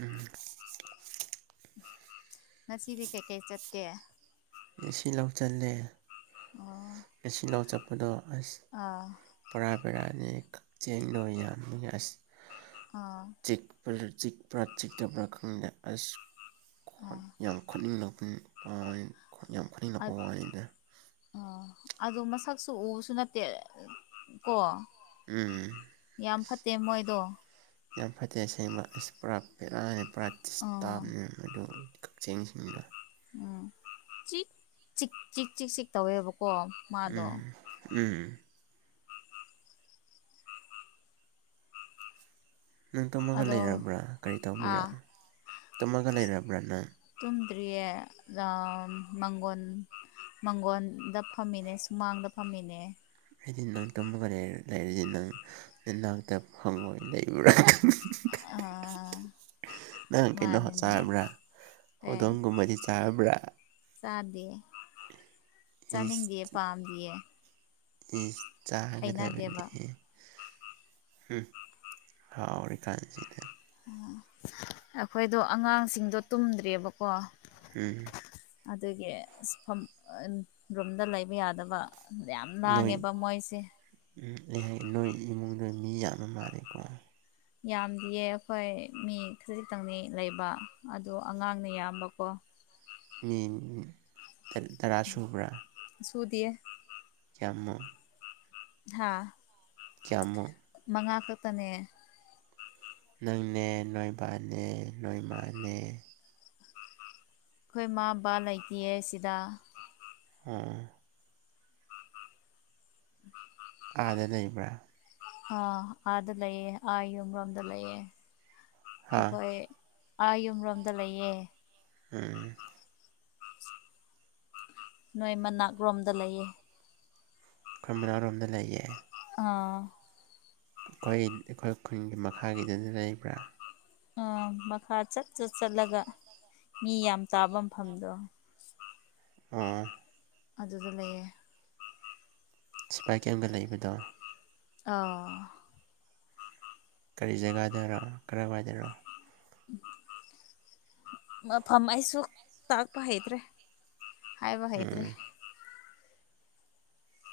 ꯎꯝ ꯉꯁꯤꯗꯤ ꯀꯩꯀꯩ ꯆꯠꯀꯦ ꯉꯁꯤ ꯂꯧ ꯆꯠꯂꯦ꯫ ꯑꯣ ꯉꯁꯤ ꯂꯩ ꯆꯠꯄꯗꯣ ꯑꯁ ꯑꯥ ꯕꯣꯔꯥ ꯕꯦꯔꯥꯅꯤ ꯀꯛꯆꯦꯡꯗꯣ ꯌꯥꯝꯃ ꯑꯁ ꯑꯥ ꯆꯤꯛ [unintelligible] ꯆꯤꯛꯄ꯭ꯔꯥ ꯆꯤꯛꯇꯕ꯭ꯔꯥ ꯈꯪꯗꯦ ꯑꯁ ꯈꯣꯠ ꯑꯥ ꯌꯥꯝ ꯈꯣꯠꯅꯤꯡꯂꯛꯄ ꯋꯥꯏ ꯌꯥꯝ ꯈꯠꯅꯤꯡꯂꯛꯄ ꯑꯠ ꯋꯥꯅꯤꯗ꯫ ꯑꯥ ꯑꯗꯨ ꯃꯁꯛꯁꯨ ꯎꯕꯁꯨ ꯅꯠꯇꯦ꯫ ꯀꯣ ꯎꯝ ꯌꯥꯝ ꯐꯠꯇꯦ ꯃꯣꯏꯗꯣ ꯌꯥꯝ ꯐꯠꯇꯦ ꯑꯁꯦꯡꯕ ꯏꯁ ꯄꯨꯔꯥ ꯚꯦꯔꯥꯅꯦ꯫ ꯄꯨꯔꯥ ꯑꯥ ꯗꯤꯁꯇꯥꯕꯅꯦ ꯃꯗꯨ ꯀꯛꯆꯦꯡꯁꯤꯡꯗꯣ꯫ ꯎꯝ ꯆꯤ ꯆꯤꯛ ꯆꯤꯛ ꯆꯤꯛ ꯆꯤꯛ ꯇꯧꯋꯦꯕꯀꯣ꯫ ꯃꯥꯗꯣ ꯎꯝ ꯎꯝ ꯅꯪ ꯇꯨꯝꯃꯒ ꯑꯗꯣ ꯂꯩꯔꯕ꯭ꯔꯥ ꯀꯔꯤ ꯇꯧꯕꯤꯔꯥ ꯑꯥ ꯇꯨꯝꯃꯒ ꯂꯩꯔꯕ꯭ꯔꯥ ꯅꯪ ꯇꯨꯝꯗ꯭ꯔꯤꯌꯦ ꯔꯝ ꯃꯪꯒꯣꯟ ꯃꯪꯒꯣꯟꯗ ꯐꯝꯃꯤꯅꯦ ꯁꯨꯃꯥꯡꯗ ꯐꯝꯃꯤꯅꯦ꯫ ꯑꯩꯗꯤ ꯅꯪ ꯇꯨꯝꯒꯔꯦ ꯂꯩꯔꯤꯗꯤ ꯅꯪ ꯅꯅꯥꯛꯇ ꯐꯪꯉꯣꯏ ꯂꯩꯕꯔ ꯈꯪ ꯑꯥ [unintelligible] ꯅꯪ ꯀꯩꯅꯣ ꯃꯥꯅꯤꯅꯦ ꯆꯥꯕ꯭ꯔꯥ ꯑꯦ ꯍꯧꯗꯣꯡꯒꯨꯝꯕꯗꯤ ꯆꯥꯕ꯭ꯔꯥ? ꯆꯥꯗꯦ ꯏꯁ ꯆꯥꯅꯤꯡꯗꯤꯑꯦ ꯄꯥꯝꯗꯤꯌꯦ꯫ ꯏꯁ ꯍꯩꯅꯗꯦꯕ ꯆꯥꯒꯗꯕꯅꯦꯍꯦ꯫ ꯍꯨꯝ ꯍꯥꯎꯔꯤꯀꯥꯟꯁꯤꯗ꯫ ꯎ ꯑꯩꯈꯣꯏꯗꯣ ꯑꯉꯥꯡꯁꯤꯡꯗꯣ ꯇꯨꯝꯗ꯭ꯔꯤꯕꯀꯣ꯫ ꯎꯝ ꯑꯗꯨꯒꯤ ꯑꯁ ꯐꯝ ꯔꯨꯝꯗ ꯂꯩꯕ ꯌꯥꯗꯕ꯫ ꯌꯥꯝ ꯂꯥꯡꯉꯦꯕ ꯃꯣꯏꯁꯦ꯫ ꯎ ꯑꯩ ꯍꯥꯏꯒꯦ ꯅꯣꯏ ꯏꯃꯨꯡꯗꯨ ꯃꯤ ꯌꯥꯝꯕ ꯃꯥꯜꯂꯦꯀꯣ꯫ ꯌꯥꯝꯗꯤꯌꯦ ꯑꯩꯈꯣꯏ ꯃꯤ ꯈꯖꯤꯛꯇꯪꯅꯤ ꯂꯩꯕ ꯑꯗꯣ ꯑꯉꯥꯡꯅ ꯌꯥꯝꯕꯀꯣ꯫ ꯃꯤ ꯇ ꯇꯔꯥ ꯁꯨꯕ꯭ꯔꯥ? ꯁꯨꯗꯤꯌꯦ꯫ ꯀ꯭ꯌꯥꯃꯨ? ꯍꯥꯥ ꯀ꯭ꯌꯥꯃꯨ? ꯃꯉꯥ ꯈꯛꯇꯅꯦ꯫ ꯅꯪꯅꯦ ꯅꯣꯏ ꯕꯥꯅꯦ ꯅꯣꯏ ꯃꯥꯅꯦ ꯈꯣꯏ ꯃꯥ ꯕꯥ ꯂꯩꯇꯤꯌꯦ ꯁꯤꯗ꯫ ꯑꯣ [inaudible] ꯑꯥꯗ ꯂꯩꯕ꯭ꯔꯥ? ꯑ ꯑꯥꯗ ꯂꯩꯌꯦ ꯑꯥ ꯌꯨꯝꯔꯣꯝꯗ ꯂꯩꯌꯦ ꯍꯥ ꯑꯈꯣꯏ ꯑꯥ ꯌꯨꯝꯔꯣꯝꯗ ꯂꯩꯌꯦ꯫ ꯎꯝ ꯅꯣꯏ ꯃꯅꯥꯛ ꯔꯣꯝꯗ ꯂꯩꯌꯦ꯫ ꯈꯣꯢ ꯃꯅꯥꯔꯣꯝꯗ ꯂꯩꯌꯦ꯫ ꯑꯥ ꯑꯩꯈꯣꯏ ꯑꯩꯈꯣꯏ ꯈꯨꯟꯒꯤ ꯃꯈꯥꯒꯤꯗꯨꯗ ꯂꯩꯕ꯭ꯔꯥ? ꯑꯥ ꯃꯈꯥ ꯆꯠ ꯆꯠ ꯆꯠꯂꯒ ꯃꯤ ꯌꯥꯝ ꯇꯥꯕ ꯃꯐꯝꯗꯣ꯫ [unintelligible] ꯑꯗꯨꯗ ꯂꯩꯌꯦ꯫ ꯁꯤꯄꯥꯏ ꯀꯦꯝꯒ ꯂꯩꯕꯗꯣ? ꯑꯥ ꯀꯔꯤ ꯖꯒꯥꯗꯔꯣ ꯀꯔꯋꯥꯏꯗꯔꯣ? ꯃꯐꯝ ꯑꯩꯁꯨ ꯇꯥꯛꯄ ꯍꯩꯇ꯭ꯔꯦ꯫ ꯍꯥꯏꯕ ꯎꯝ ꯍꯩꯇ꯭ꯔꯦ꯫ ꯑꯩꯈꯣꯏ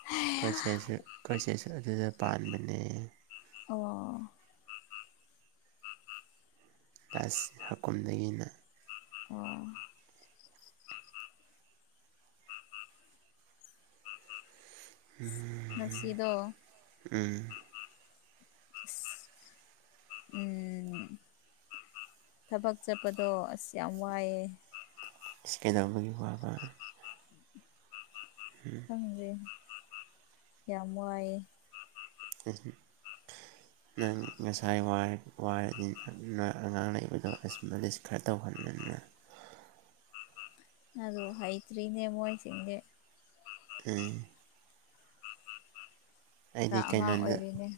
ꯍꯦ ꯈꯣꯢ ꯆꯦꯁꯨ ꯈꯣꯏꯆꯦꯁꯨ ꯑꯗꯨꯗ ꯄꯥꯟꯕꯅꯦ꯫ ꯑꯣ ꯑꯁ ꯍꯥꯀꯨꯝꯗꯒꯤꯅ ꯑꯣ ꯍꯨꯝ ꯉꯁꯤꯗꯣ ꯎꯝ ꯑꯁ ꯎꯝ ꯊꯕꯛ ꯆꯠꯄꯗꯣ ꯑꯁ ꯌꯥꯝ ꯋꯥꯏꯌꯦ꯫ ꯏꯁ ꯀꯩꯗꯧꯕꯒꯤ ꯋꯥꯕ? [unintelligible] ꯈꯪꯗ꯭ꯔꯦ꯫ ꯌꯥꯝ ꯋꯥꯏꯑꯦ꯫ [unintelligible] [inaudible] ꯅꯪ ꯉꯁꯥꯏ ꯋꯥ-ꯋꯥꯔꯗꯤ [unintelligible] ꯑꯉꯥꯡ ꯂꯩꯕꯗꯣ ꯑꯁ ꯃꯂꯤꯁ ꯈꯔ ꯇꯧꯍꯟꯂꯨꯗꯅ꯫ ꯑꯗꯨ ꯍꯩꯇ꯭ꯔꯤꯅꯦ ꯃꯣꯏꯁꯤꯡꯗꯤ꯫ [unintelligible] ꯈꯔ ꯑꯩꯗꯤ ꯑꯉꯥꯡ ꯀꯩꯅꯣꯗ ꯑꯣꯏꯔꯤꯅꯦ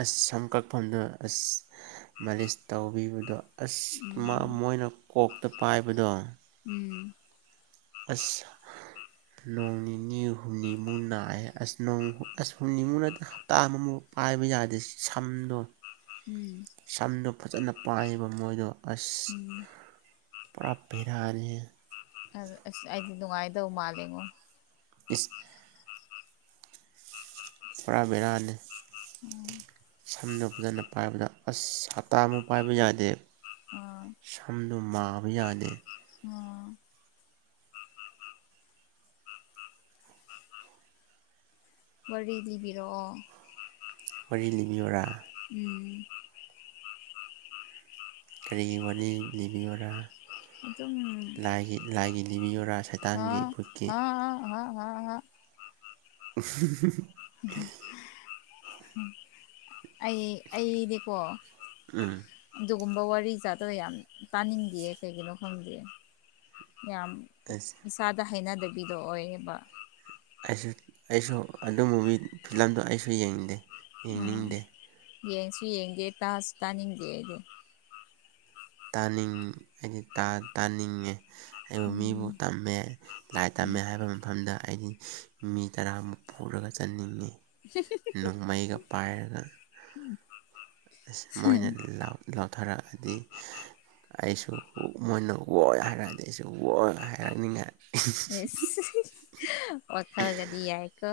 ꯑꯁ ꯁꯝ ꯀꯛꯐꯝꯗ ꯑꯁ ꯃꯥꯂꯤꯁ ꯇꯧꯕꯤꯕꯗꯣ ꯑꯁ ꯃ ꯎꯝ ꯃꯣꯏꯅ ꯀꯣꯛꯇ ꯄꯥꯏꯕꯗꯣ ꯎꯝ ꯑꯁ ꯅꯣꯡ ꯅꯤꯅꯤ ꯍꯨꯝꯅꯤ ꯃꯨꯛ ꯅꯥꯏ ꯑꯁ ꯅꯣꯡ ꯑꯁ ꯍꯨꯝꯅꯤ ꯃꯨꯛ ꯅꯠ ꯍꯞꯇꯥ ꯑꯃꯃꯨꯛ ꯄꯥꯏꯕ ꯌꯥꯗꯦ ꯁꯝꯗꯣ ꯎꯝ ꯁꯝꯗꯣ ꯐꯖꯅ ꯄꯥꯏꯑꯦꯕ ꯃꯣꯏꯗꯣ ꯑꯁ ꯎꯝ ꯄꯨꯔꯥ ꯕꯦꯔꯥꯅꯤꯍꯦ ꯑꯗꯨ ꯑꯁ ꯑꯩꯗꯤ ꯅꯨꯡꯉꯥꯏꯗꯧ ꯃꯥꯜꯂꯦꯉꯣ꯫ ꯏꯁ ꯄꯨꯔꯥ ꯕꯦꯔꯥꯅꯦ ꯎꯝ ꯁꯝꯗꯣ ꯐꯖꯅ ꯄꯥꯏꯕꯗ ꯑꯁ ꯍꯞꯇꯥꯃꯨꯛ ꯄꯥꯏꯕ ꯌꯥꯗꯦ꯫ ꯁꯝ ꯃꯥꯕ ꯌꯥꯗꯦ꯫ ꯑꯣ ꯋꯥꯔꯤ ꯂꯤꯕꯤꯔꯛꯑꯣ꯫ ꯋꯥꯔꯤ ꯂꯤꯕꯤꯌꯣꯔꯥ ꯎꯝ ꯀꯔꯤꯒꯤ ꯋꯥꯅꯤ ꯂꯤꯕꯤꯌꯣꯔꯥ ꯑꯗꯨꯝ ꯂꯥꯏꯒꯤ ꯂꯥꯏꯒꯤ ꯂꯤꯕꯤꯌꯣꯔꯥ ꯁ ꯍꯥ ꯍꯥ ꯍꯥ ꯍꯥ ꯍꯥ ꯍꯥ [unintelligible] ꯑꯩ ꯑꯩꯗꯤꯀꯣ ꯎꯝ ꯑꯗꯨꯒꯨꯝꯕ ꯋꯥꯔꯤ ꯖꯥꯠꯗꯣ ꯌꯥꯝ ꯇꯥꯅꯤꯡꯗꯤꯌꯦ ꯀꯩꯒꯤꯅꯣ ꯈꯪꯗꯦ ꯌꯥꯝ ꯑꯁ ꯏꯁꯥꯗ ꯍꯩꯅꯗꯕꯤꯗꯣ ꯑꯣꯏꯌꯦꯕ ꯑꯩꯁꯨ ꯑꯩꯁꯨ ꯑꯗꯨ ꯃꯨꯚꯤ ꯐꯤꯂꯝꯗꯣ ꯑꯩꯁꯨ ꯌꯦꯡꯗꯦ ꯌꯦꯡꯅꯤꯡꯗꯦ ꯑ ꯌꯦꯡꯁꯨ ꯌꯦꯡꯗꯦ ꯇꯥꯁꯨ ꯇꯥꯅꯤꯡꯗꯦ ꯑꯩꯗꯤ ꯇꯥꯅꯤꯡ ꯑꯩꯗꯤ ꯇꯥ ꯇꯥꯅꯤꯡꯉꯦ ꯑꯩꯕꯨ ꯃꯤꯕꯨ ꯎꯝ ꯇꯝꯃꯦ ꯂꯥꯏ ꯇꯝꯃꯦ ꯍꯥꯏꯕ ꯃꯐꯝꯗ ꯑꯩꯗꯤ ꯃꯤ ꯇꯔꯥꯃꯨꯛ ꯄꯨꯔꯒ ꯆꯟꯅꯤꯡꯉꯤ ꯅꯣꯡꯃꯩꯒ ꯄꯥꯏꯔꯒ ꯎꯝ ꯑꯁ ꯃꯣꯏꯅ ꯂꯥꯎ ꯂꯧꯊꯔꯛꯑꯗꯤ ꯑꯩꯁꯨ ꯃꯣꯏꯅ ꯋꯣꯏ ꯍꯥꯏꯔꯛꯑꯗꯤ ꯑꯩꯁꯨ ꯋꯣꯏ ꯍꯥꯏꯔꯛꯅꯤꯡꯉꯥꯏ ꯑꯦꯁ ꯋꯥꯈꯜꯒꯗꯤ ꯌꯥꯏꯀꯣ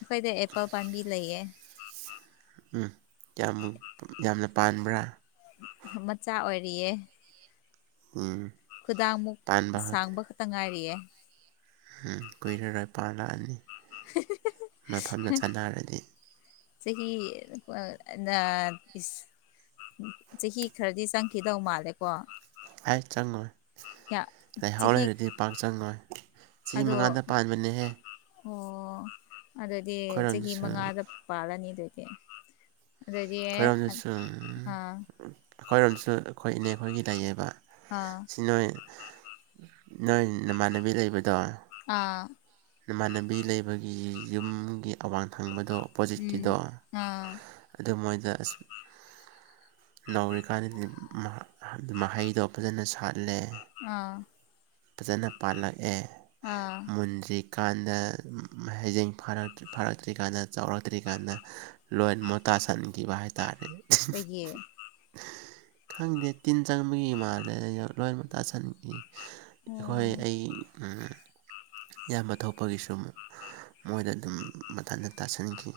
ꯑꯈꯣꯏꯗ ꯑꯦꯄꯜ ꯄꯥꯟꯕꯤ ꯂꯩꯌꯦ ꯎꯝ ꯀꯌꯥꯃꯨꯛ ꯌꯥꯝꯅ ꯄꯥꯟꯕ꯭ꯔꯥ ꯃꯆꯥ ꯑꯣꯏꯔꯤꯌꯦ ꯑꯝ ꯈꯨꯗꯥꯡꯃꯨꯛ ꯁꯥꯡꯕ ꯈꯇ ꯉꯥꯏꯔꯤꯌꯦ ꯎꯝ ꯀꯨꯏꯔꯔꯣꯏ ꯄꯥꯂꯛꯑꯅꯤ ꯃꯐꯝꯗꯣ ꯆꯥꯟꯅꯔꯗꯤ ꯆꯍꯤ ꯑ ꯅ ꯄꯤꯁ ꯆꯍꯤ ꯈꯔꯗꯤ ꯆꯪꯈꯤꯗꯧ ꯃꯥꯜꯂꯦꯀꯣ ꯑꯩ ꯆꯪꯉꯣꯏ ꯂꯥꯢꯍꯥꯎ ꯆꯍꯤ ꯂꯩꯔꯗꯤ ꯄꯥꯛ ꯆꯪꯉꯣꯏ ꯑꯗꯣ ꯃꯅꯦꯍꯦ ꯑꯣ ꯑꯗꯨꯗꯤ ꯆꯍꯤ ꯑꯩꯈꯣꯏꯔꯣꯝꯗꯁꯨ ꯃꯉꯥꯗ ꯄꯥꯜꯂꯅꯤ ꯑꯗꯨꯗꯤ ꯑꯗꯨꯗꯤ ꯑꯥ ꯈꯣꯏꯔꯣꯝꯗꯁꯨꯝ ꯑꯈꯣꯏꯔꯣꯝꯗꯁꯨ ꯑꯈꯣꯏ ꯏꯅꯦ ꯈꯣꯏꯒꯤ ꯂꯩꯌꯦꯕ ꯑꯥ ꯁꯤ ꯅꯣꯏ ꯅꯣꯏ ꯅꯃꯥꯟꯅꯕꯤ ꯂꯩꯕꯗꯣ ꯑꯥ ꯅꯃꯥꯟꯅꯕꯤ ꯂꯩꯕꯒꯤ ꯌꯨꯝꯒꯤ ꯑꯋꯥꯡ ꯊꯪꯕꯗꯣ ꯄꯣꯖꯤꯠꯀꯤꯗꯣ ꯎꯝ ꯑꯥ ꯑꯗꯨ ꯃꯣꯏꯗ ꯑꯁ ꯅꯧꯔꯤꯀꯥꯟꯗꯗꯤ ꯃ ꯃꯍꯩꯗꯣ ꯐꯖꯅ ꯁꯥꯠꯂꯦ ꯑꯥ ꯐꯖꯅ ꯄꯥꯜꯂꯛꯑꯦ ꯑꯥ ꯃꯨꯟꯗ꯭ꯔꯤꯀꯥꯟꯗ ꯍꯩꯖꯤꯡ ꯐꯥꯔꯛ ꯐꯥꯔꯛ ꯇ꯭ꯔꯤ ꯀꯥꯟꯗ ꯆꯥꯎꯔꯛꯇ꯭ꯔꯤꯀꯥꯟꯗ ꯂꯣꯏꯅ ꯃꯣꯇꯥ ꯁꯟꯈꯤꯕ ꯍꯥꯏꯇꯥꯔꯦ ꯀꯩꯒꯤ ꯈꯪꯗꯦ ꯇꯤꯟ ꯆꯪꯕꯒꯤ ꯃꯥꯜꯂꯦ ꯂꯣꯏꯅꯃꯛ ꯇꯥꯥꯁꯟꯈꯤ ꯍꯣꯢ ꯑꯣ ꯑꯩ ꯎꯝ ꯏꯌꯥꯝꯕ ꯊꯣꯛꯄꯒꯤꯁꯨ ꯃꯣꯏꯗ ꯑꯗꯨꯝ ꯃꯊꯟꯇ ꯇꯥꯁꯟꯈꯤ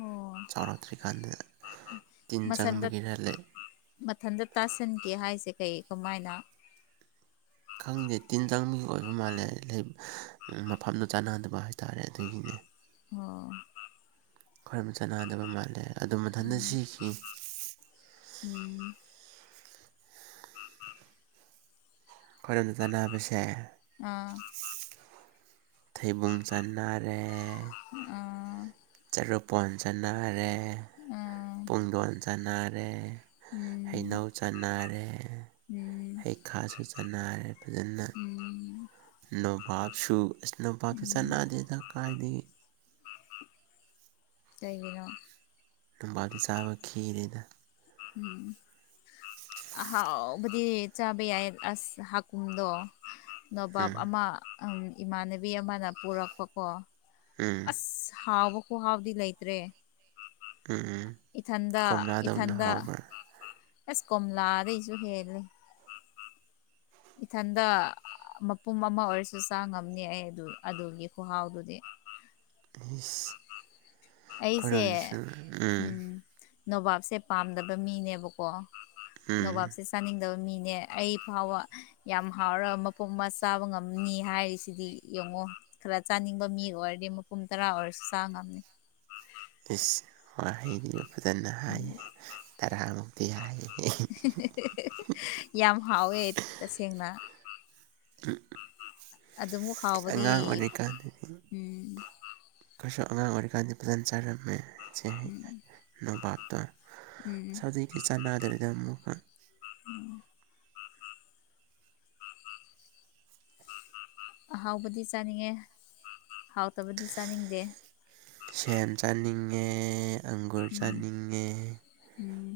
ꯑꯣ ꯆꯥꯎꯔꯛꯇ꯭ꯔꯤꯀꯥꯟꯗ [unintelligible] ꯇꯤꯟ ꯆꯪꯕꯒꯤꯔ ꯂꯩ ꯃꯊꯟꯗ ꯇꯥꯁꯟꯒꯦ ꯍꯥꯏꯁꯦ ꯀꯩ ꯀꯃꯥꯏꯅ ꯈꯪꯗꯦ ꯇꯤꯟ ꯆꯪꯕꯒꯤ ꯑꯣꯏꯕ ꯃꯥꯜꯂꯦ ꯂꯩ ꯃꯐꯝꯗꯨ ꯆꯥꯟꯅꯗꯕ ꯍꯥꯏꯇꯥꯔꯦ ꯑꯗꯨꯒꯤꯅꯦ ꯑꯣ ꯈꯣꯢꯔꯣꯝꯅ ꯆꯥꯅꯗꯕ ꯃꯥꯜꯂꯦ ꯑꯗꯨꯝ ꯃꯊꯟꯗ ꯁꯤꯈꯤ ꯎꯝ ꯈꯣꯏꯔꯣꯝꯗ ꯆꯥꯟꯅꯕꯁꯦ ꯑꯥ ꯊꯩꯕꯨꯡ ꯆꯟꯅꯥꯔꯦ ꯑ ꯆꯔꯨꯐꯣꯟ ꯆꯅꯥꯔꯦ ꯑꯥ ꯄꯨꯡꯗꯣꯟ ꯆꯅꯥꯔꯦ ꯎꯝ ꯍꯩꯅꯧ ꯆꯟꯅꯥꯔꯦ ꯎꯝ ꯍꯩ ꯈꯥꯁꯨ ꯆꯟꯅꯥꯔꯦ ꯐꯖꯟꯅ ꯎꯝ ꯅꯣꯕꯥꯞꯁꯨ ꯑꯁ ꯅꯣꯕꯥꯞꯁꯨ ꯎꯝ ꯆꯟꯅꯥꯗꯦꯗ ꯀꯥꯏꯗꯒꯤ ꯀꯩꯒꯤꯅꯣ ꯅꯣꯕꯥꯞꯇꯤ ꯆꯥꯕ ꯈꯤꯔꯦꯗ ꯎꯝ ꯑꯍꯥꯎꯕꯗꯤ ꯆꯥꯕ ꯌꯥꯏꯌꯦ ꯑꯁ ꯍꯥꯀꯨꯝꯗꯣ ꯅꯣꯕꯥꯞ ꯎꯝ ꯑꯃ ꯎꯝ ꯏꯃꯥꯟꯅꯕꯤ ꯑꯃꯅ ꯄꯨꯔꯛꯄꯀꯣ ꯎꯝ ꯁ ꯍꯥꯎꯕ ꯈꯨꯍꯥꯎꯗꯤ ꯂꯩꯇ꯭ꯔꯦ ꯎꯝ ꯎꯝ ꯏꯊꯟꯗ ꯀꯣꯝꯂꯥꯗꯧꯅ ꯏꯊꯟꯗ ꯍꯥꯎꯕ꯭ꯔꯥ ꯑꯁ ꯀꯣꯝꯂꯥꯗꯩꯁꯨ ꯍꯦꯜꯂꯦ ꯏꯊꯟꯗ ꯃꯄꯨꯝ ꯑꯃ ꯑꯣꯏꯔꯁꯨ ꯆꯥ ꯉꯝꯅꯤ ꯑꯩ ꯑꯗꯨ ꯑꯗꯨꯒꯤ ꯈꯨꯍꯥꯎꯗꯨꯗꯤ ꯏꯁ ꯑꯩꯁꯦ ꯎꯝ ꯅꯣꯕꯥꯞꯁꯦ ꯄꯥꯝꯗꯕ ꯃꯤꯅꯦꯕꯀꯣ ꯎꯝ ꯅꯣꯕꯥꯞꯁꯦ ꯆꯥꯅꯤꯡꯗꯕ ꯃꯤꯅꯦ ꯑꯩ ꯐꯥꯎꯕ ꯌꯥꯝ ꯍꯥꯎꯔ ꯃꯄꯨꯝꯃ ꯆꯥꯕ ꯉꯝꯅꯤ ꯍꯥꯏꯔꯤꯁꯤꯗꯤ ꯌꯦꯡꯉꯣ ꯈꯔ ꯆꯥꯅꯤꯡꯕ ꯃꯤ ꯑꯣꯏꯔꯗꯤ ꯃꯄꯨꯝ ꯇꯔꯥ ꯑꯣꯏꯔꯁꯨ ꯆꯥ ꯉꯝꯅꯤ ꯏꯁ ꯋꯥꯍꯩꯗꯤꯕ ꯐꯖꯅ ꯎꯝ ꯍꯥꯏꯌꯦ ꯇꯔꯥꯃꯨꯛꯇꯤ ꯍꯥꯏꯌꯦ [unintelligible] ꯌꯥꯝ ꯍꯥꯎꯋꯦ ꯇꯁꯦꯡꯅ ꯑꯗꯨꯃꯨꯛ ꯑꯉꯥꯡ ꯍꯥꯎꯕꯗꯤ ꯑꯣꯏꯔꯤꯀꯥꯟꯗꯗꯤ ꯎꯝ ꯈꯣꯢꯁꯨ ꯑꯉꯥꯡ ꯑꯣꯏꯔꯤꯀꯥꯟꯗꯤ ꯐꯖꯅ ꯆꯥꯔꯝꯃꯦ ꯁꯦ ꯍꯩ ꯅꯣꯕꯥꯞꯇꯣ ꯑꯁ ꯎꯝ ꯍꯧꯖꯤꯛꯇꯤ ꯆꯥꯟꯅꯥꯗ꯭ꯔꯦꯗ ꯑꯃꯨꯛꯀ [inaudible] ꯑꯍꯥꯎꯕꯗꯤ ꯆꯥꯅꯤꯡꯉꯦ ꯍꯥꯎꯇꯕꯗꯤ ꯆꯥꯅꯤꯡꯗꯦ ꯁꯦꯝ ꯆꯥꯅꯤꯡꯉꯦ ꯑꯪꯒꯨꯔ ꯎꯝ ꯆꯥꯅꯤꯡꯉꯦ ꯎꯝ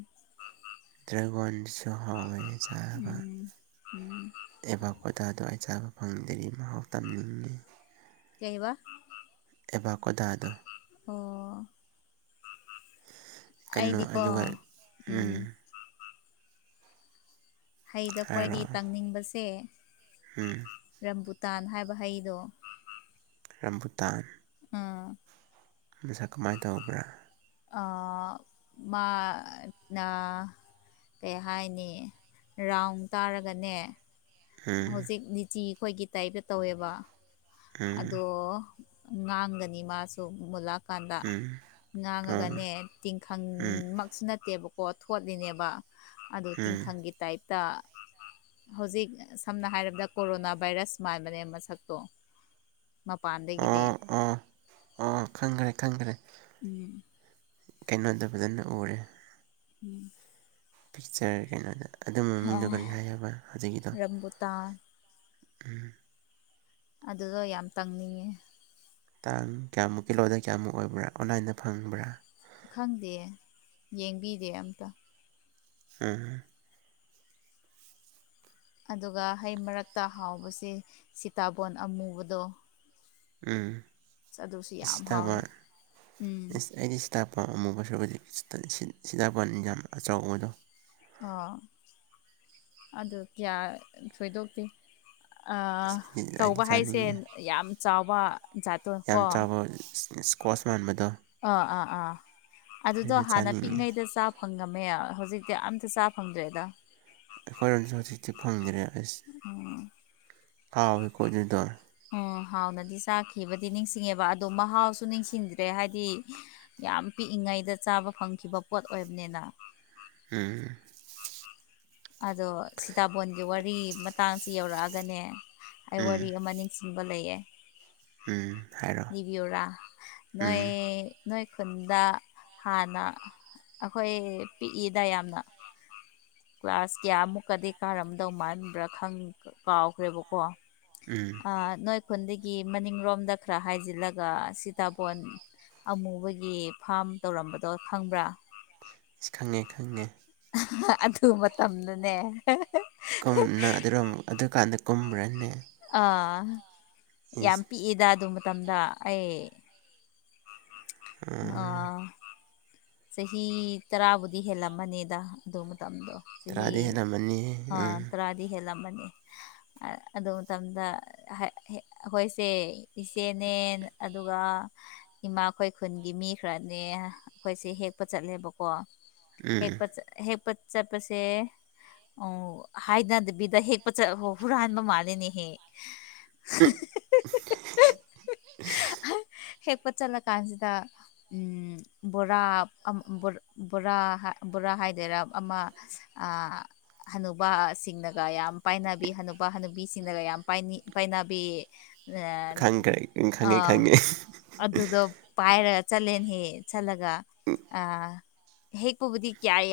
ꯗ꯭ꯔꯦꯒꯣꯟꯁꯨ ꯍꯥꯎꯋꯦ ꯆꯥꯕ ꯎꯝ ꯎꯝ ꯑꯦꯕꯥ ꯀꯣꯗꯥꯗꯣ ꯑꯩ ꯆꯥꯕ ꯐꯪꯗꯔꯤ ꯃꯍꯥꯎ ꯇꯝꯅꯤꯡꯉꯦ ꯀꯩꯑꯥꯕ ꯑꯦꯕꯥ ꯀꯣꯗꯥꯗꯣ ꯑꯣ ꯀꯩꯅꯣ ꯑꯩꯗꯤꯀꯣ ꯑꯗꯨꯒ ꯎꯝ ꯍꯩꯗ ꯈ꯭ꯋꯥꯏꯗꯒꯤ ꯍꯥꯏꯔꯣ ꯇꯪꯅꯤꯡꯕꯁꯦ ꯎꯝ ꯔꯝꯕꯨꯇꯥꯟ ꯍꯥꯏꯕ ꯍꯩꯗꯣ ꯔꯝꯕꯨꯇꯥꯟ ꯑꯥ ꯃꯁꯛ ꯀꯃꯥꯏ ꯇꯧꯕ꯭ꯔꯥ ꯑꯥ‌ ꯃꯥ ꯅꯥ ꯀꯩ ꯍꯥꯏꯅꯤ ꯔꯥꯎꯟ ꯇꯥꯔꯒꯅꯦ ꯎꯝ ꯍꯧꯖꯤꯛ ꯂꯤꯆꯤ ꯈꯣꯏꯒꯤ ꯇꯥꯏꯞꯇ ꯇꯧꯋꯦꯕ ꯎꯝ ꯑꯗꯣ ꯉꯥꯡꯒꯅꯤ ꯃꯥꯁꯨ ꯃꯨꯂꯛ ꯀꯥꯟꯗ ꯎꯝ ꯑꯥ ꯉꯥꯡꯉꯒꯅꯦ ꯎꯝ ꯇꯤꯡꯈꯪꯃꯛꯁꯨ ꯅꯠꯇꯦꯕ ꯀꯣ ꯊꯣꯠꯂꯤꯅꯦꯕ ꯑꯗꯣ ꯎꯝ ꯇꯤꯡꯈꯪꯒꯤ ꯇꯥꯏꯞꯇ ꯍꯧꯖꯤꯛ ꯁꯝꯅ ꯍꯥꯏꯔꯕꯗ ꯀꯣꯔꯣꯅꯥ ꯚꯥꯏꯔꯁ ꯃꯥꯟꯕꯅꯦ ꯃꯁꯛꯇꯣ ꯃꯄꯥꯟꯗꯒꯤꯗꯤ ꯑꯣ ꯑꯣ ꯑꯣ ꯈꯪꯈ꯭ꯔꯦ ꯈꯪꯈ꯭ꯔꯦ ꯎꯝ ꯀꯩꯅꯣꯗ ꯐꯖꯅ ꯎꯔꯦ ꯎꯝ ꯄꯤꯛꯆꯔ ꯀꯩꯅꯣꯗ ꯑꯗꯨ ꯃꯃꯤꯡꯗꯣ ꯀꯔꯤ ꯍꯥꯏ ꯍꯥꯏꯕ ꯍꯧꯖꯤꯛꯀꯤꯗꯣ ꯔꯝꯕꯨꯇꯥꯟ ꯎꯝ ꯑꯗꯨꯗꯣ ꯌꯥꯝ ꯇꯪꯅꯤꯡꯉꯦ ꯇꯥꯡ ꯀꯌꯥꯃꯨꯛ ꯀꯤꯂꯣꯗ ꯀꯌꯥꯃꯨꯛ ꯑꯣꯏꯕ꯭ꯔꯥ ꯑꯣꯟꯂꯥꯏꯟꯗ ꯐꯪꯕ꯭ꯔꯥ ꯈꯪꯗꯤꯌꯦ ꯌꯦꯡꯕꯤꯗꯦ ꯑꯝꯇ ꯎꯝ ꯑꯗꯨꯒ ꯍꯩ ꯃꯔꯛꯇ ꯍꯥꯎꯕꯁꯦ ꯁꯤꯇꯥꯕꯣꯟ ꯑꯃꯨꯕꯗꯣ ꯎꯝ ꯑꯗꯨꯁꯨ ꯌꯥꯝ ꯍꯥꯎꯋꯦ ꯁꯤꯇꯥꯕꯣꯟ ꯎꯝ ꯏꯁ ꯑꯩꯗꯤ ꯁꯤ ꯇꯥꯕꯣꯟ ꯑꯃꯨꯕ ꯁꯔꯨꯕꯨꯗꯤ ꯁꯤ ꯇꯜ ꯁꯤ ꯁꯤꯇꯥꯕꯣꯟ ꯌꯥꯝ ꯑꯆꯧꯕꯗꯣ ꯑꯣ ꯑꯗꯣ ꯀꯌꯥ ꯊꯣꯏꯗꯣꯛꯇꯦ ꯑꯥ ꯑꯩꯗꯤ ꯆꯧꯕ ꯍꯥꯏꯁꯦ ꯆꯥꯅꯤꯡꯉꯦ ꯌꯥꯝ ꯆꯥꯎꯕ ꯖꯥꯠ ꯌꯥꯝ ꯆꯥꯎꯕ ꯏꯁ ꯏꯁꯀ꯭ꯋꯥꯁ ꯃꯥꯟꯕꯗꯣ ꯑꯥ ꯑꯥ ꯑꯥ ꯑꯗꯨꯗꯣ ꯍꯥꯟꯅ ꯄꯤꯛꯉꯩꯗ ꯆꯥ ꯐꯪꯉꯝꯃꯦ ꯍꯧꯖꯤꯛꯇꯤ ꯑꯝꯇ ꯆꯥ ꯐꯪꯗ꯭ꯔꯦꯗ ꯑꯩꯈꯣꯏꯔꯣꯝꯗꯁꯨ ꯍꯧꯖꯤꯛꯇꯤ ꯐꯪꯗ꯭ꯔꯦ ꯎꯝ ꯑꯁ ꯍꯥꯎꯋꯦꯀꯣ ꯑꯗꯨꯗꯣ ꯎꯝ ꯍꯥꯎꯅꯗꯤ ꯆꯥꯈꯤꯕꯗꯤ ꯅꯤꯡꯁꯤꯡꯉꯦꯕ ꯑꯗꯣ ꯃꯍꯥꯎꯁꯨ ꯅꯤꯡꯁꯤꯡꯗ꯭ꯔꯦ ꯍꯥꯏꯗꯤ ꯌꯥꯝ ꯄꯤꯛꯏꯉꯩꯗ ꯆꯥꯕ ꯐꯪꯈꯤꯕ ꯄꯣꯠ ꯑꯣꯏꯕꯅꯤꯅ ꯎꯝ ꯑꯗꯣ ꯁꯤꯇꯥꯕꯣꯟꯒꯤ ꯋꯥꯔꯤ ꯃꯇꯥꯡꯁꯤ ꯌꯧꯔꯛꯑꯥꯒꯅꯦ ꯑꯩ ꯋꯥꯔꯤ ꯎꯝ ꯑꯃ ꯅꯤꯡ ꯁꯤꯡꯕ ꯂꯩꯌꯦ ꯎꯝ ꯍꯥꯏꯔꯣ ꯂꯤꯕꯤꯌꯨꯔꯥ ꯎꯝ ꯅꯣꯏ ꯅꯣꯏ ꯈꯨꯟꯗ ꯍꯥꯟꯅ ꯑꯈꯣꯏ ꯄꯤꯛꯏꯗ ꯌꯥꯝꯅ ꯀ꯭ꯂꯥꯁ ꯀꯌꯥꯃꯨꯛꯀꯗꯤ ꯀꯥꯔꯝꯗꯧ ꯃꯥꯟꯕ꯭ꯔ ꯈꯪ ꯀꯥꯎꯈ꯭ꯔꯦꯕꯀꯣ ꯎꯝ ꯑ ꯅꯣꯏ ꯈꯨꯟꯗꯒꯤ ꯃꯅꯤꯡꯔꯣꯝꯗ ꯈꯔ ꯍꯥꯏꯖꯤꯜꯂꯒ ꯁꯤꯇꯥꯕꯣꯟ ꯑꯃꯨꯕꯒꯤ ꯐꯥꯝ ꯇꯧꯔꯝꯕꯗꯣ ꯈꯪꯕ꯭ꯔ ꯏꯁ ꯈꯪꯉꯦ ꯈꯪꯉꯦ ꯑꯗꯨ ꯃꯇꯝꯗꯅꯦ [unintelligible] ꯀꯨꯝ ꯅꯪ ꯑꯗꯨꯨꯔꯣꯝ ꯑꯗꯨꯀꯥꯟꯗ ꯀꯨꯝꯕ꯭ꯔꯅꯦ ꯑꯥ ꯌꯥꯝ ꯏꯁ ꯄꯤꯛꯏꯗ ꯑꯗꯨ ꯃꯇꯝꯗ ꯑꯩ ꯎꯝ ꯑ ꯆꯍꯤ ꯇꯔꯥꯕꯨꯗꯤ ꯍꯦꯜꯂꯝꯃꯅꯤꯗ ꯑꯗꯨ ꯃꯇꯝꯗꯣ ꯆꯍꯤ ꯇꯔꯥꯗꯤ ꯍꯦꯜꯂꯝꯃꯅꯤ ꯑꯥ ꯎꯝ ꯇꯔꯥꯗꯤ ꯍꯦꯜꯂꯝꯃꯅꯤ ꯑꯗꯨ ꯃꯇꯝꯗ ꯍꯥ ꯍꯦ ꯑꯈꯣꯏꯁꯦ ꯏꯆꯦꯅꯦ ꯑꯗꯨꯒ ꯏꯃꯥꯈꯣꯏ ꯈꯨꯟꯒꯤ ꯃꯤ ꯈꯔꯅꯦ ꯑꯩꯈꯣꯏꯁꯦ ꯍꯦꯛꯄ ꯆꯠꯂꯦꯕꯀꯣ ꯎꯝ ꯍꯦꯛꯄ [unintelligible] ꯍꯦꯛꯄ ꯆꯠꯄꯁꯦ ꯑꯣ ꯍꯥꯏꯅꯗꯕꯤꯗ ꯍꯦꯛꯄ ꯆꯠ ꯍꯨ ꯍꯨꯔꯥꯟꯕ ꯃꯥꯂꯦꯅꯦꯍꯦ [unintelligible] [unintelligible] ꯍꯦꯛꯄ ꯆꯠꯂ ꯀꯥꯟꯁꯤꯗ ꯎꯝ ꯕꯣꯔꯥ ꯑꯝ ꯕꯣ ꯕꯣꯔꯥ ꯕꯣꯔꯥ ꯍꯥꯏꯗꯣꯏꯔ ꯑꯃ ꯑ ꯍꯟꯅꯨꯕꯥ ꯁꯤꯡꯅꯒ ꯌꯥꯝ ꯄꯥꯏꯅꯕꯤ ꯍꯅꯨꯕ ꯍꯅꯨꯕꯤꯁꯤꯡꯅꯒ ꯌꯥꯝ ꯄꯥꯏꯅꯤ ꯄꯥꯏꯅꯕꯤ ꯈꯪꯈ꯭ꯔꯦ ꯈꯪꯉꯦ ꯈꯪꯉꯦ [unintelligible] ꯑ ꯑꯗꯨꯗꯣ ꯄꯥꯏꯔ ꯆꯠꯂꯦꯅꯤ ꯆꯠꯂꯒ ꯑ ꯍꯦꯛꯄꯕꯨꯗꯤ ꯀꯌꯥ ꯌꯥꯝ